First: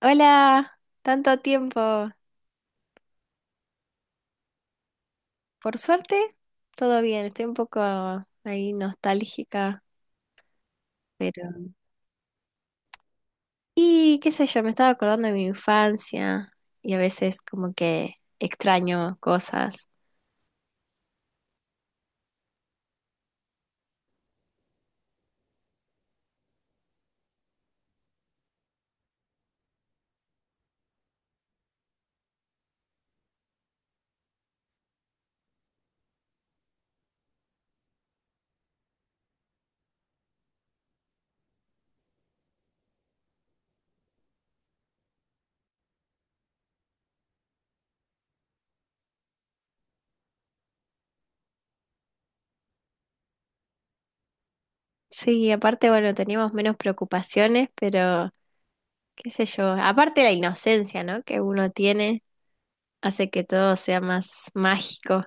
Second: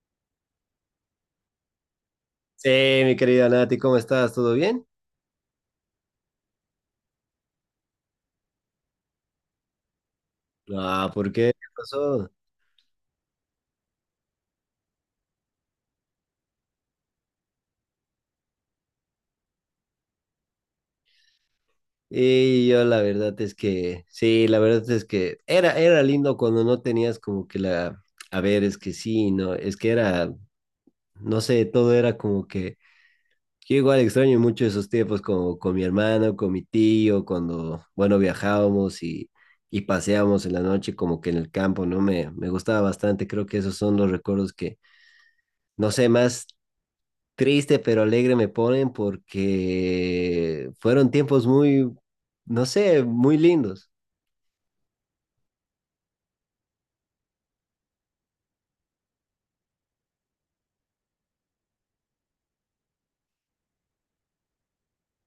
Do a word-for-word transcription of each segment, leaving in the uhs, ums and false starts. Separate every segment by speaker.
Speaker 1: Hola, tanto tiempo.
Speaker 2: Sí, mi querida Nati, ¿cómo estás? ¿Todo bien?
Speaker 1: Por suerte, todo bien. Estoy un poco ahí nostálgica,
Speaker 2: Ah, ¿por qué? ¿Qué
Speaker 1: pero...
Speaker 2: pasó?
Speaker 1: Y qué sé yo, me estaba acordando de mi infancia y a veces como que extraño cosas.
Speaker 2: Y yo la verdad es que, sí, la verdad es que era, era lindo cuando no tenías como que la, a ver, es que sí, no, es que era, no sé, todo era como que, yo igual extraño mucho esos tiempos como con mi hermano, con mi tío, cuando, bueno, viajábamos y, y paseábamos en la noche como que en el campo, ¿no? Me, me gustaba bastante, creo que esos son los recuerdos que, no sé, más triste pero alegre me ponen porque fueron tiempos muy, no sé, muy lindos.
Speaker 1: Sí, aparte, bueno, teníamos menos preocupaciones, pero qué sé yo. Aparte la inocencia, ¿no? Que uno tiene hace que todo sea más mágico.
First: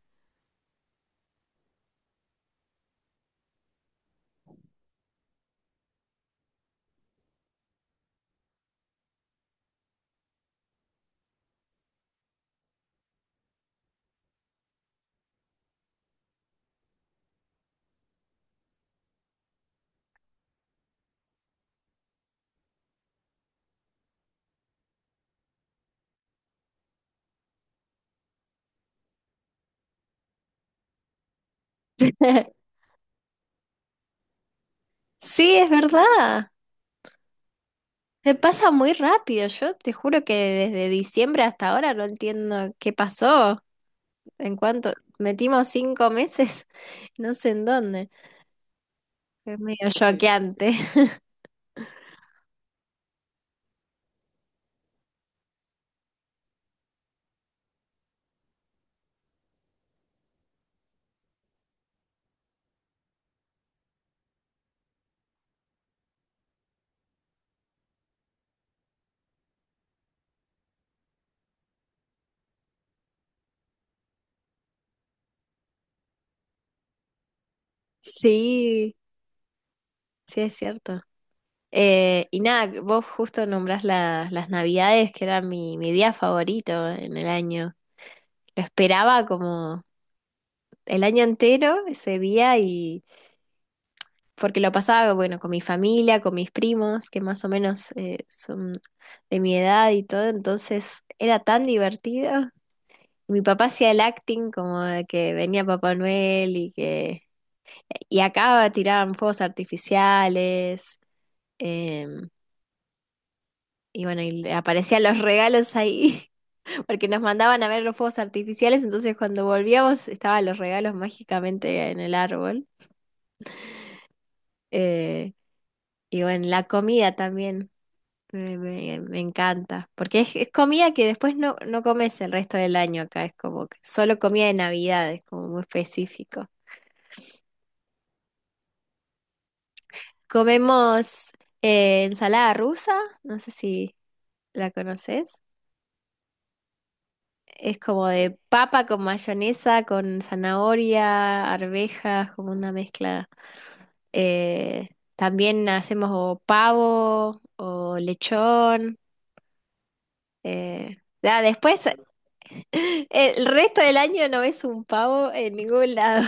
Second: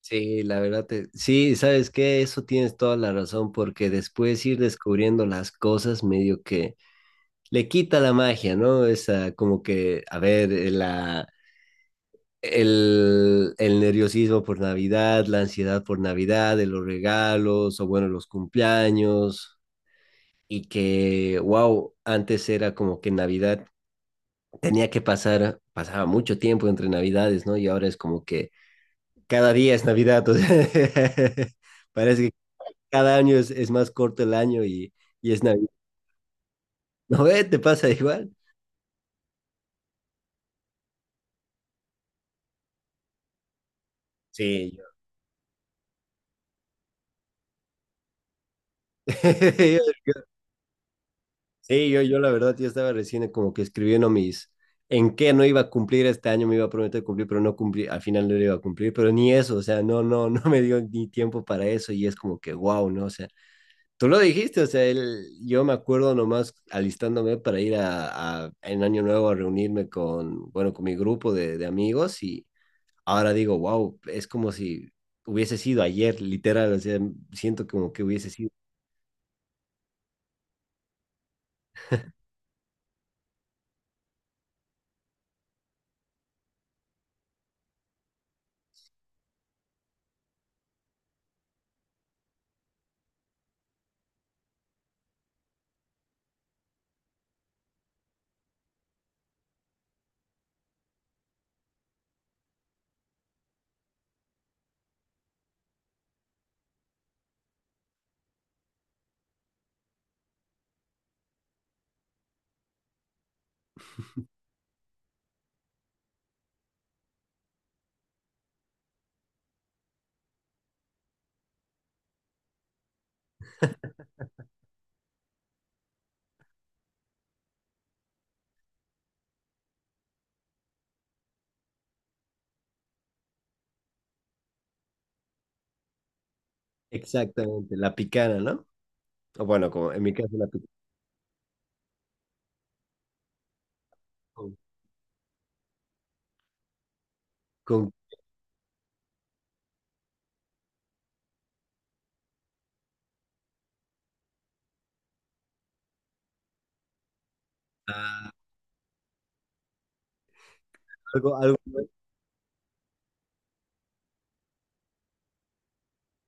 Speaker 2: Sí, la verdad, te- sí, ¿sabes qué? Eso tienes toda la razón porque después ir descubriendo las cosas medio que le quita la magia, ¿no? Esa como que, a ver, eh, la... El, el nerviosismo por Navidad, la ansiedad por Navidad, de los regalos o bueno, los cumpleaños y que, wow, antes era como que Navidad tenía que pasar, pasaba mucho tiempo entre Navidades, ¿no? Y ahora es como que cada día es Navidad, o sea, parece que cada año es, es más corto el año y, y es
Speaker 1: Sí,
Speaker 2: Navidad.
Speaker 1: es verdad.
Speaker 2: ¿No ve? ¿Te pasa igual?
Speaker 1: Se pasa muy rápido, yo te juro que desde diciembre hasta ahora no entiendo qué pasó, en
Speaker 2: Sí, yo,
Speaker 1: cuanto metimos cinco meses, no sé en dónde, es medio choqueante.
Speaker 2: sí, yo, yo la verdad, yo estaba recién como que escribiendo mis, en qué no iba a cumplir este año, me iba a prometer cumplir, pero no cumplí, al final no lo iba a cumplir, pero ni eso, o sea, no, no, no me dio ni tiempo para eso y es como que, wow, ¿no? O sea, tú lo dijiste, o sea, él- yo me acuerdo nomás alistándome para ir a, a- en Año Nuevo a reunirme con, bueno, con mi grupo de, de amigos y ahora digo, wow, es como si hubiese sido ayer, literal, o sea, siento como que hubiese sido
Speaker 1: Sí, sí es cierto. Eh, y nada, vos justo nombrás la- las Navidades, que era mi, mi día favorito en el año. Lo esperaba como el año entero ese día porque lo pasaba, bueno, con mi familia, con mis primos, que más o menos eh, son de mi edad y todo, entonces era tan divertido. Mi papá hacía el acting como de que venía Papá Noel y que... Y acá tiraban fuegos artificiales, em, y bueno, y aparecían los regalos ahí, porque nos mandaban a ver los fuegos artificiales, entonces cuando volvíamos estaban los regalos mágicamente en el árbol. eh, y bueno, la comida también. Me, me- me encanta, porque es, es comida que después no, no comes el resto del año acá, es como que solo comida de Navidad, es como muy específico.
Speaker 2: exactamente la picana, ¿no? O bueno, como en mi caso la picana
Speaker 1: Comemos eh, ensalada rusa, no sé si
Speaker 2: con,
Speaker 1: la conoces, es
Speaker 2: con,
Speaker 1: como de papa con mayonesa, con zanahoria, arvejas, como una mezcla. Eh, también hacemos o pavo o
Speaker 2: ah,
Speaker 1: lechón. eh,
Speaker 2: algo,
Speaker 1: Ah,
Speaker 2: algo,
Speaker 1: después El resto del año no ves un pavo en ningún lado.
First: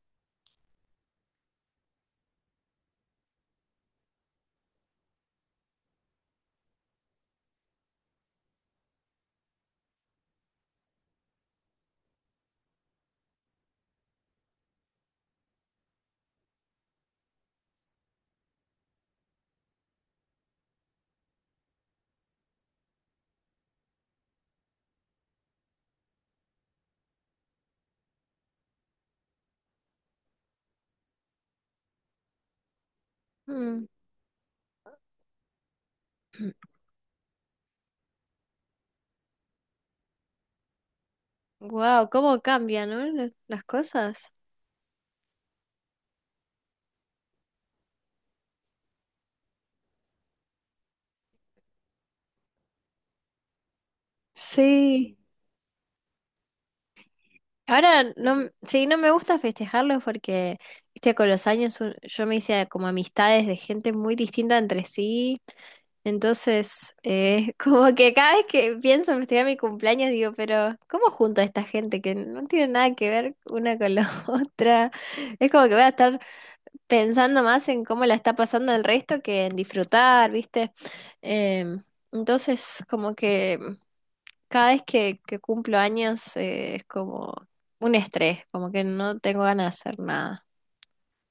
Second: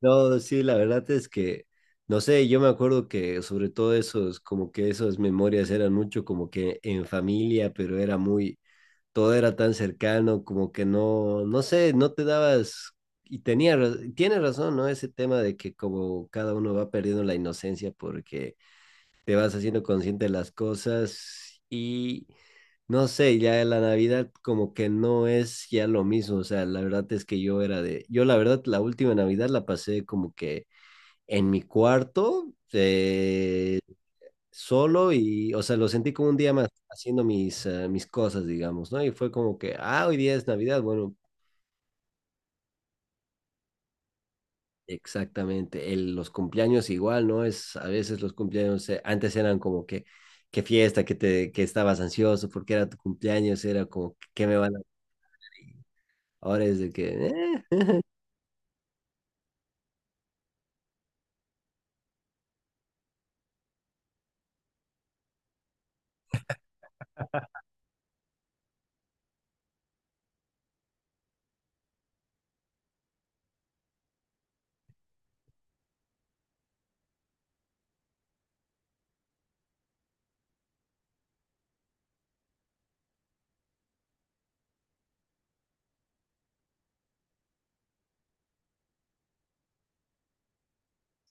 Speaker 2: no, sí, la verdad es que, no sé, yo me acuerdo que sobre todo esos, como que esas memorias eran mucho como que en familia, pero era muy todo era tan cercano, como que no, no sé, no te dabas, y tenía, ra- tiene razón, ¿no? Ese tema de que como cada uno va perdiendo la inocencia porque te vas haciendo consciente de las cosas y no sé, ya la Navidad como que no es ya lo mismo, o sea, la verdad es que yo era de, yo la verdad la última Navidad la pasé como que en mi cuarto, eh, solo y, o sea, lo sentí como un día más haciendo mis, eh, mis cosas, digamos, ¿no? Y fue como que, ah, hoy día es Navidad, bueno,
Speaker 1: Wow, cómo cambian, ¿no? la- Las cosas.
Speaker 2: exactamente, el, los cumpleaños igual, ¿no? Es, a veces los cumpleaños eh, antes eran como que, qué fiesta, que te, que estabas ansioso porque era tu cumpleaños, era como, ¿qué me van a...?
Speaker 1: Sí.
Speaker 2: Ahora es de que, eh,
Speaker 1: Ahora no, m- sí, no me gusta festejarlos porque, viste, con los años un- yo me hice como amistades de gente muy distinta entre sí. Entonces, eh, como que cada vez que pienso en festejar mi cumpleaños, digo, pero ¿cómo junto a esta gente que no tiene nada que ver una con la otra? Es como que voy a estar pensando más en cómo la está pasando el resto que en disfrutar, ¿viste? Em, entonces, como que cada vez que, que cumplo años eh, es como un estrés, como que no tengo ganas de hacer nada.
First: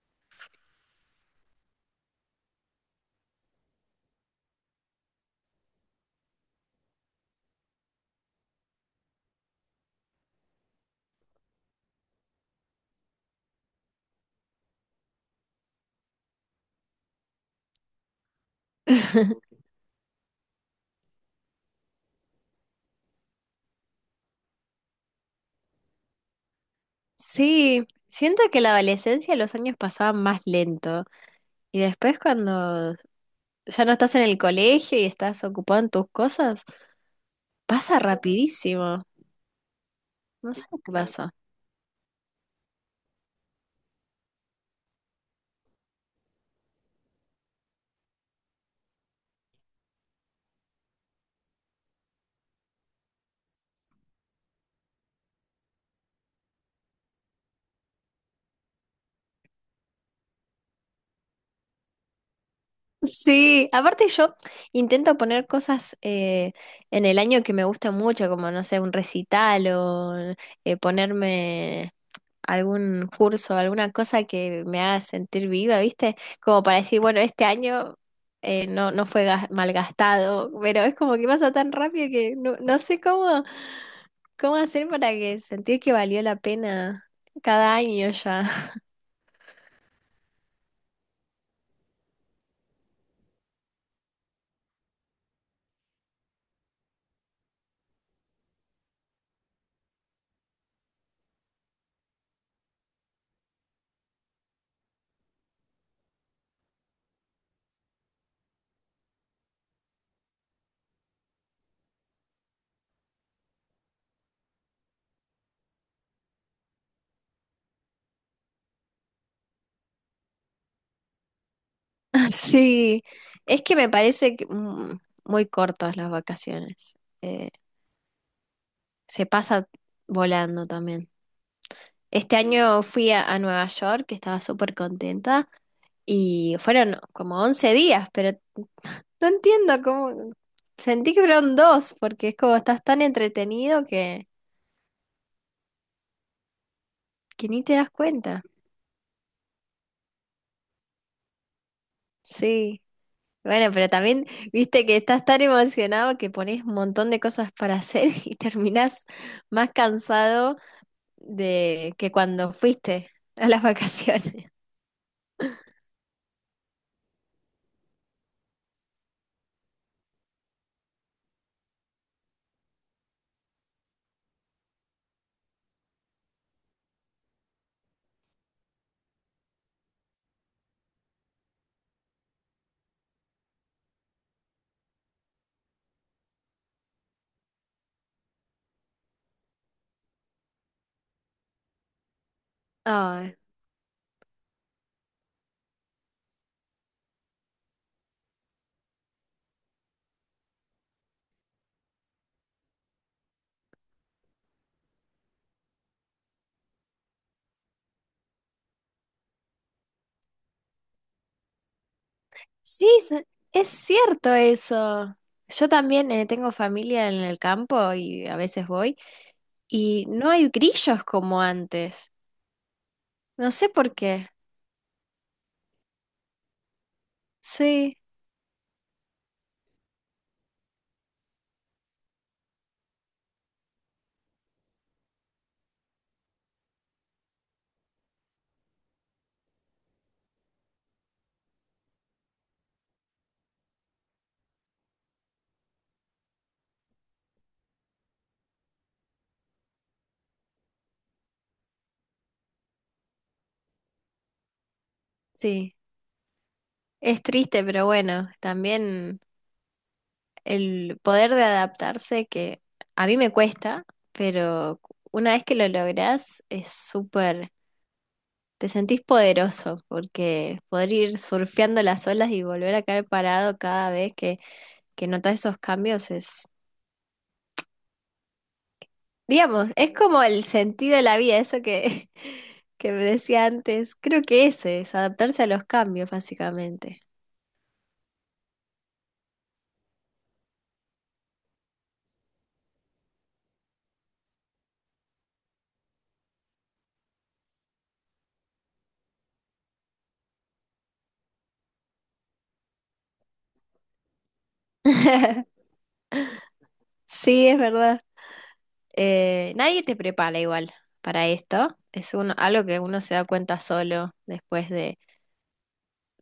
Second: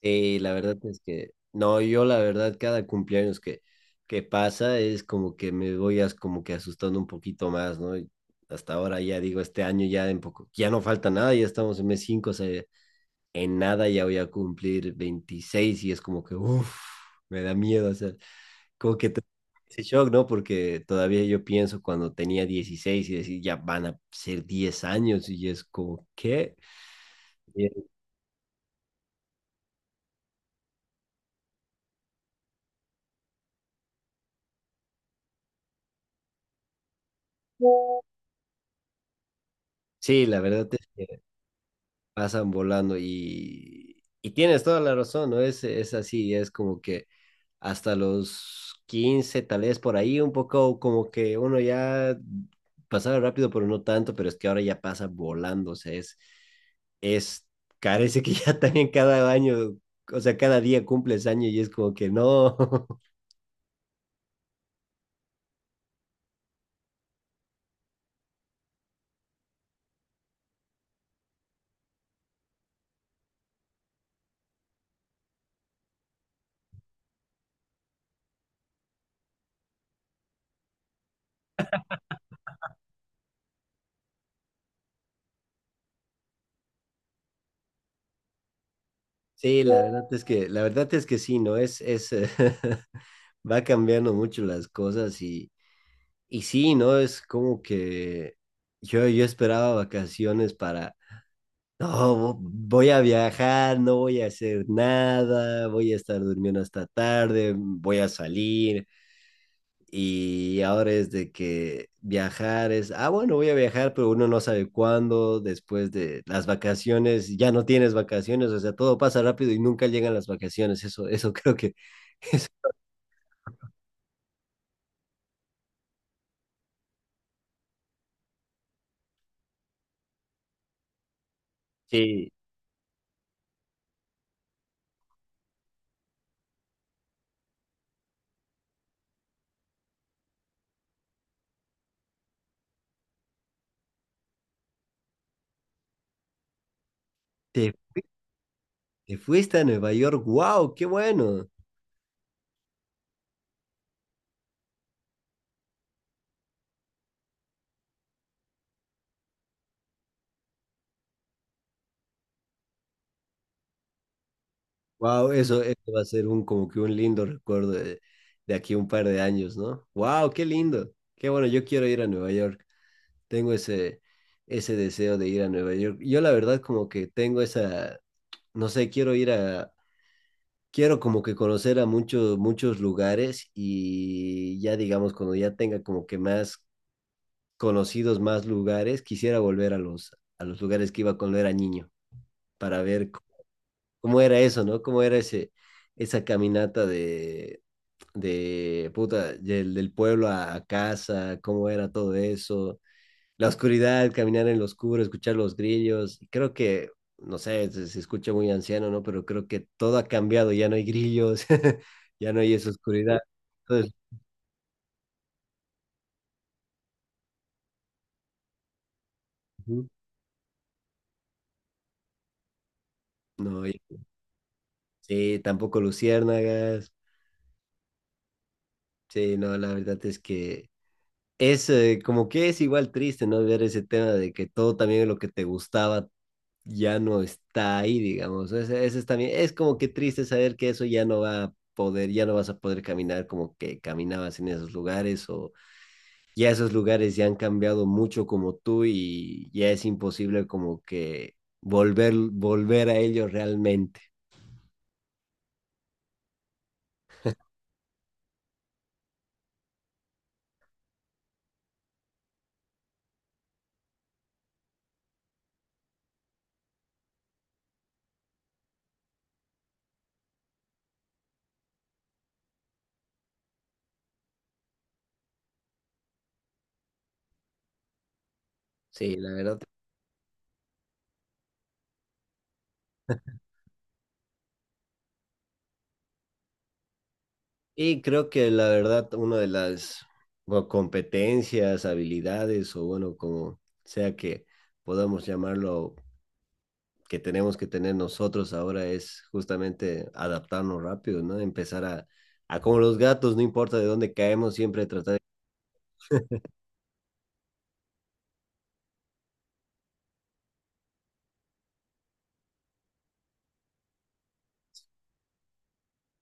Speaker 2: sí, la verdad es que no, yo la verdad cada cumpleaños que, que pasa es como que me voy as- como que asustando un poquito más, ¿no? Y hasta ahora ya digo, este año ya en poco, ya no falta nada, ya estamos en mes cinco o sea, en nada ya voy a cumplir veintiséis y es como que, uff, me da miedo, o sea, como que te- ese shock, ¿no? Porque todavía yo pienso cuando tenía dieciséis y decir, ya van a ser diez años y es como, ¿qué? Eh,
Speaker 1: Sí, siento que la adolescencia los años pasaban más lento y después cuando ya no estás en el colegio y estás ocupado en tus cosas, pasa rapidísimo.
Speaker 2: Sí, la
Speaker 1: No sé
Speaker 2: verdad
Speaker 1: qué pasó.
Speaker 2: pasan volando y, y tienes toda la razón, ¿no? Es, es así, es como que hasta los quince tal vez por ahí, un poco como que uno ya pasaba rápido, pero no tanto, pero es que ahora ya pasa volando, o sea, es, es, parece que ya también cada año, o sea, cada día cumples año y es como que no.
Speaker 1: Sí, aparte yo intento poner cosas eh, en el año que me gustan mucho, como no sé, un recital o eh, ponerme algún curso, alguna cosa que me haga sentir viva, ¿viste? Como para decir, bueno, este año eh, no, no fue gas- malgastado, pero es como que pasa tan rápido que no, no sé cómo, cómo hacer para que sentir que valió la pena cada año ya.
Speaker 2: Sí, la verdad es que, la verdad es que sí, ¿no? Es, es, eh, va cambiando mucho las cosas y Y sí, ¿no? Es como que yo, yo esperaba vacaciones para, no, vo- voy a viajar, no voy a hacer nada, voy a estar durmiendo hasta tarde, mm, voy a salir. Y ahora es de que viajar es, ah, bueno, voy a viajar, pero uno no sabe cuándo, después de las vacaciones, ya no tienes vacaciones, o sea, todo pasa rápido y nunca llegan las vacaciones. Eso, eso creo que...
Speaker 1: Sí, es que me parece que, mm, muy cortas las vacaciones. Eh, se pasa volando también.
Speaker 2: Sí.
Speaker 1: Este año fui a, a Nueva York, que estaba súper contenta, y fueron como once días, pero no entiendo cómo... Sentí que fueron dos, porque es como estás tan entretenido que, que ni
Speaker 2: Te,
Speaker 1: te das cuenta.
Speaker 2: te fuiste a Nueva York, wow, qué bueno.
Speaker 1: Sí, bueno, pero también viste que estás tan emocionado que pones un montón de cosas para hacer y terminás más cansado de que cuando fuiste a las vacaciones.
Speaker 2: Wow, eso, eso va a ser un como que un lindo recuerdo de, de aquí un par de años, ¿no? Wow, qué lindo. Qué bueno, yo quiero ir a Nueva York. Tengo ese, ese deseo de ir a Nueva York. Yo la verdad como que tengo esa, no sé, quiero ir a, quiero como que conocer a muchos, muchos lugares y ya digamos, cuando ya tenga como que más conocidos, más lugares, quisiera volver a los, a los lugares que iba cuando era niño para ver
Speaker 1: Ay,
Speaker 2: ¿cómo era eso, no? ¿Cómo era ese, esa caminata de, de puta, del, del pueblo a, a casa? ¿Cómo era todo eso? La oscuridad, caminar en lo oscuro, escuchar los grillos. Creo que, no sé, se, se escucha muy anciano, ¿no? Pero creo que todo ha cambiado, ya no hay grillos, ya no hay esa
Speaker 1: sí,
Speaker 2: oscuridad.
Speaker 1: se- es
Speaker 2: Entonces,
Speaker 1: cierto eso. Yo también eh, tengo familia en el campo y a veces voy
Speaker 2: ujú,
Speaker 1: y no hay grillos como antes. No
Speaker 2: no,
Speaker 1: sé
Speaker 2: y-
Speaker 1: por qué.
Speaker 2: sí, tampoco luciérnagas.
Speaker 1: Sí,
Speaker 2: Sí, no, la verdad es que... Es eh, como que es igual triste, ¿no? Ver ese tema de que todo también lo que te gustaba ya no está ahí, digamos. Ese, ese es también, es como que triste saber que eso ya no va a poder, ya no vas a poder caminar como que caminabas en esos lugares o ya esos lugares ya han cambiado mucho como tú y ya es imposible como que volver, volver a ellos realmente.
Speaker 1: sí. Es triste, pero bueno, también el poder de adaptarse que a mí me cuesta, pero una vez que lo lográs es súper Te sentís poderoso porque poder ir surfeando las olas y volver a caer parado cada vez que, que notas esos cambios es,
Speaker 2: Sí, la verdad.
Speaker 1: digamos, es como el sentido de la vida, eso que, que me decía antes. Creo que ese es adaptarse a los cambios, básicamente.
Speaker 2: Y creo que la verdad, una de las bueno, competencias, habilidades o bueno, como sea que podamos llamarlo que tenemos que tener nosotros ahora es justamente adaptarnos rápido, ¿no? Empezar a, a como los gatos, no importa de dónde caemos, siempre tratar de...
Speaker 1: Sí, es verdad. Eh, nadie te prepara igual para esto. Es uno- algo que uno se da cuenta solo después de,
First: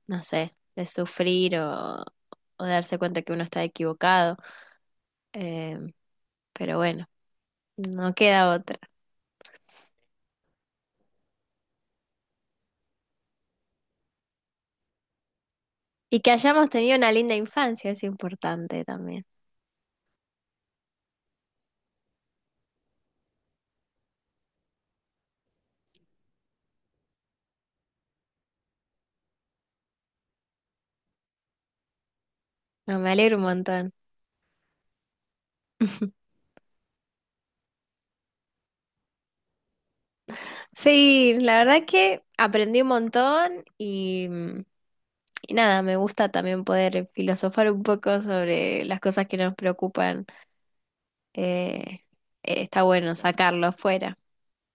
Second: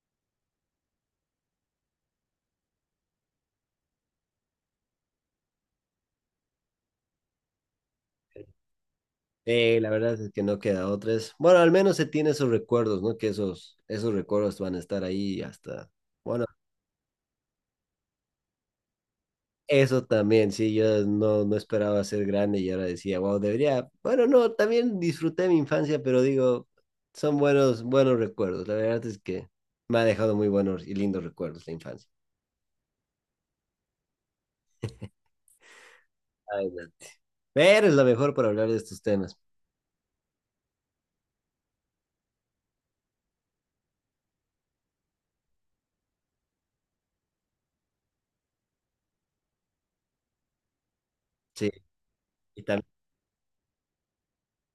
Speaker 1: no sé, de sufrir o, o darse cuenta que uno está equivocado. Eh, pero bueno, no queda otra.
Speaker 2: Eh, la verdad es que no queda otra. Es, bueno, al menos se tiene esos recuerdos, ¿no? Que esos, esos recuerdos van a estar ahí hasta...
Speaker 1: Y que
Speaker 2: Bueno,
Speaker 1: hayamos tenido una linda infancia es importante también.
Speaker 2: eso también, sí, yo no, no esperaba ser grande y ahora decía, wow, debería... Bueno, no, también disfruté mi infancia, pero digo, son buenos, buenos recuerdos. La verdad es que me ha dejado muy buenos y lindos recuerdos la infancia.
Speaker 1: No, me alegro un montón.
Speaker 2: Ay, no. Pero es lo mejor para hablar de estos temas.
Speaker 1: Sí, la verdad que aprendí un montón y, y nada, me gusta también poder filosofar un poco sobre las cosas que nos preocupan.
Speaker 2: Sí,
Speaker 1: Eh, eh,
Speaker 2: y tam-
Speaker 1: está bueno sacarlo afuera.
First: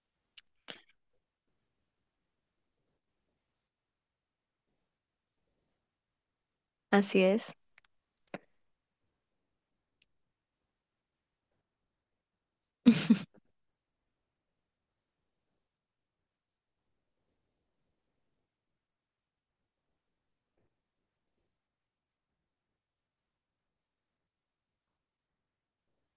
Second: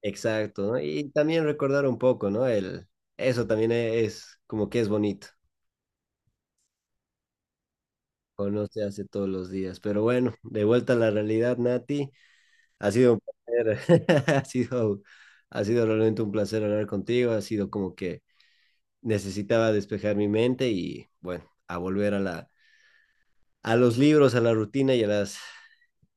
Speaker 2: exacto, ¿no? Y también recordar un poco, ¿no? El, eso también e, es como que es bonito,
Speaker 1: Así es.
Speaker 2: o no se hace todos los días. Pero bueno, de vuelta a la realidad, Nati, ha sido un placer, ha sido, ha sido realmente un placer hablar contigo, ha sido como que necesitaba despejar mi mente y bueno, a volver a la, a los libros, a la rutina y a las,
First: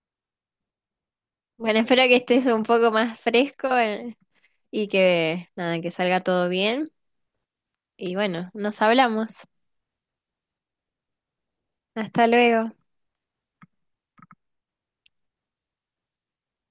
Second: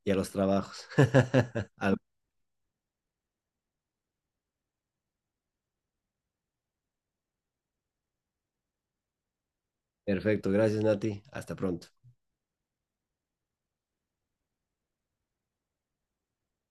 Speaker 2: y a los trabajos.
Speaker 1: Bueno,
Speaker 2: Al-
Speaker 1: espero que estés un poco más fresco eh, y que nada, que salga todo bien. Y bueno, nos hablamos.
Speaker 2: perfecto, gracias, Nati, hasta pronto.
Speaker 1: Hasta luego.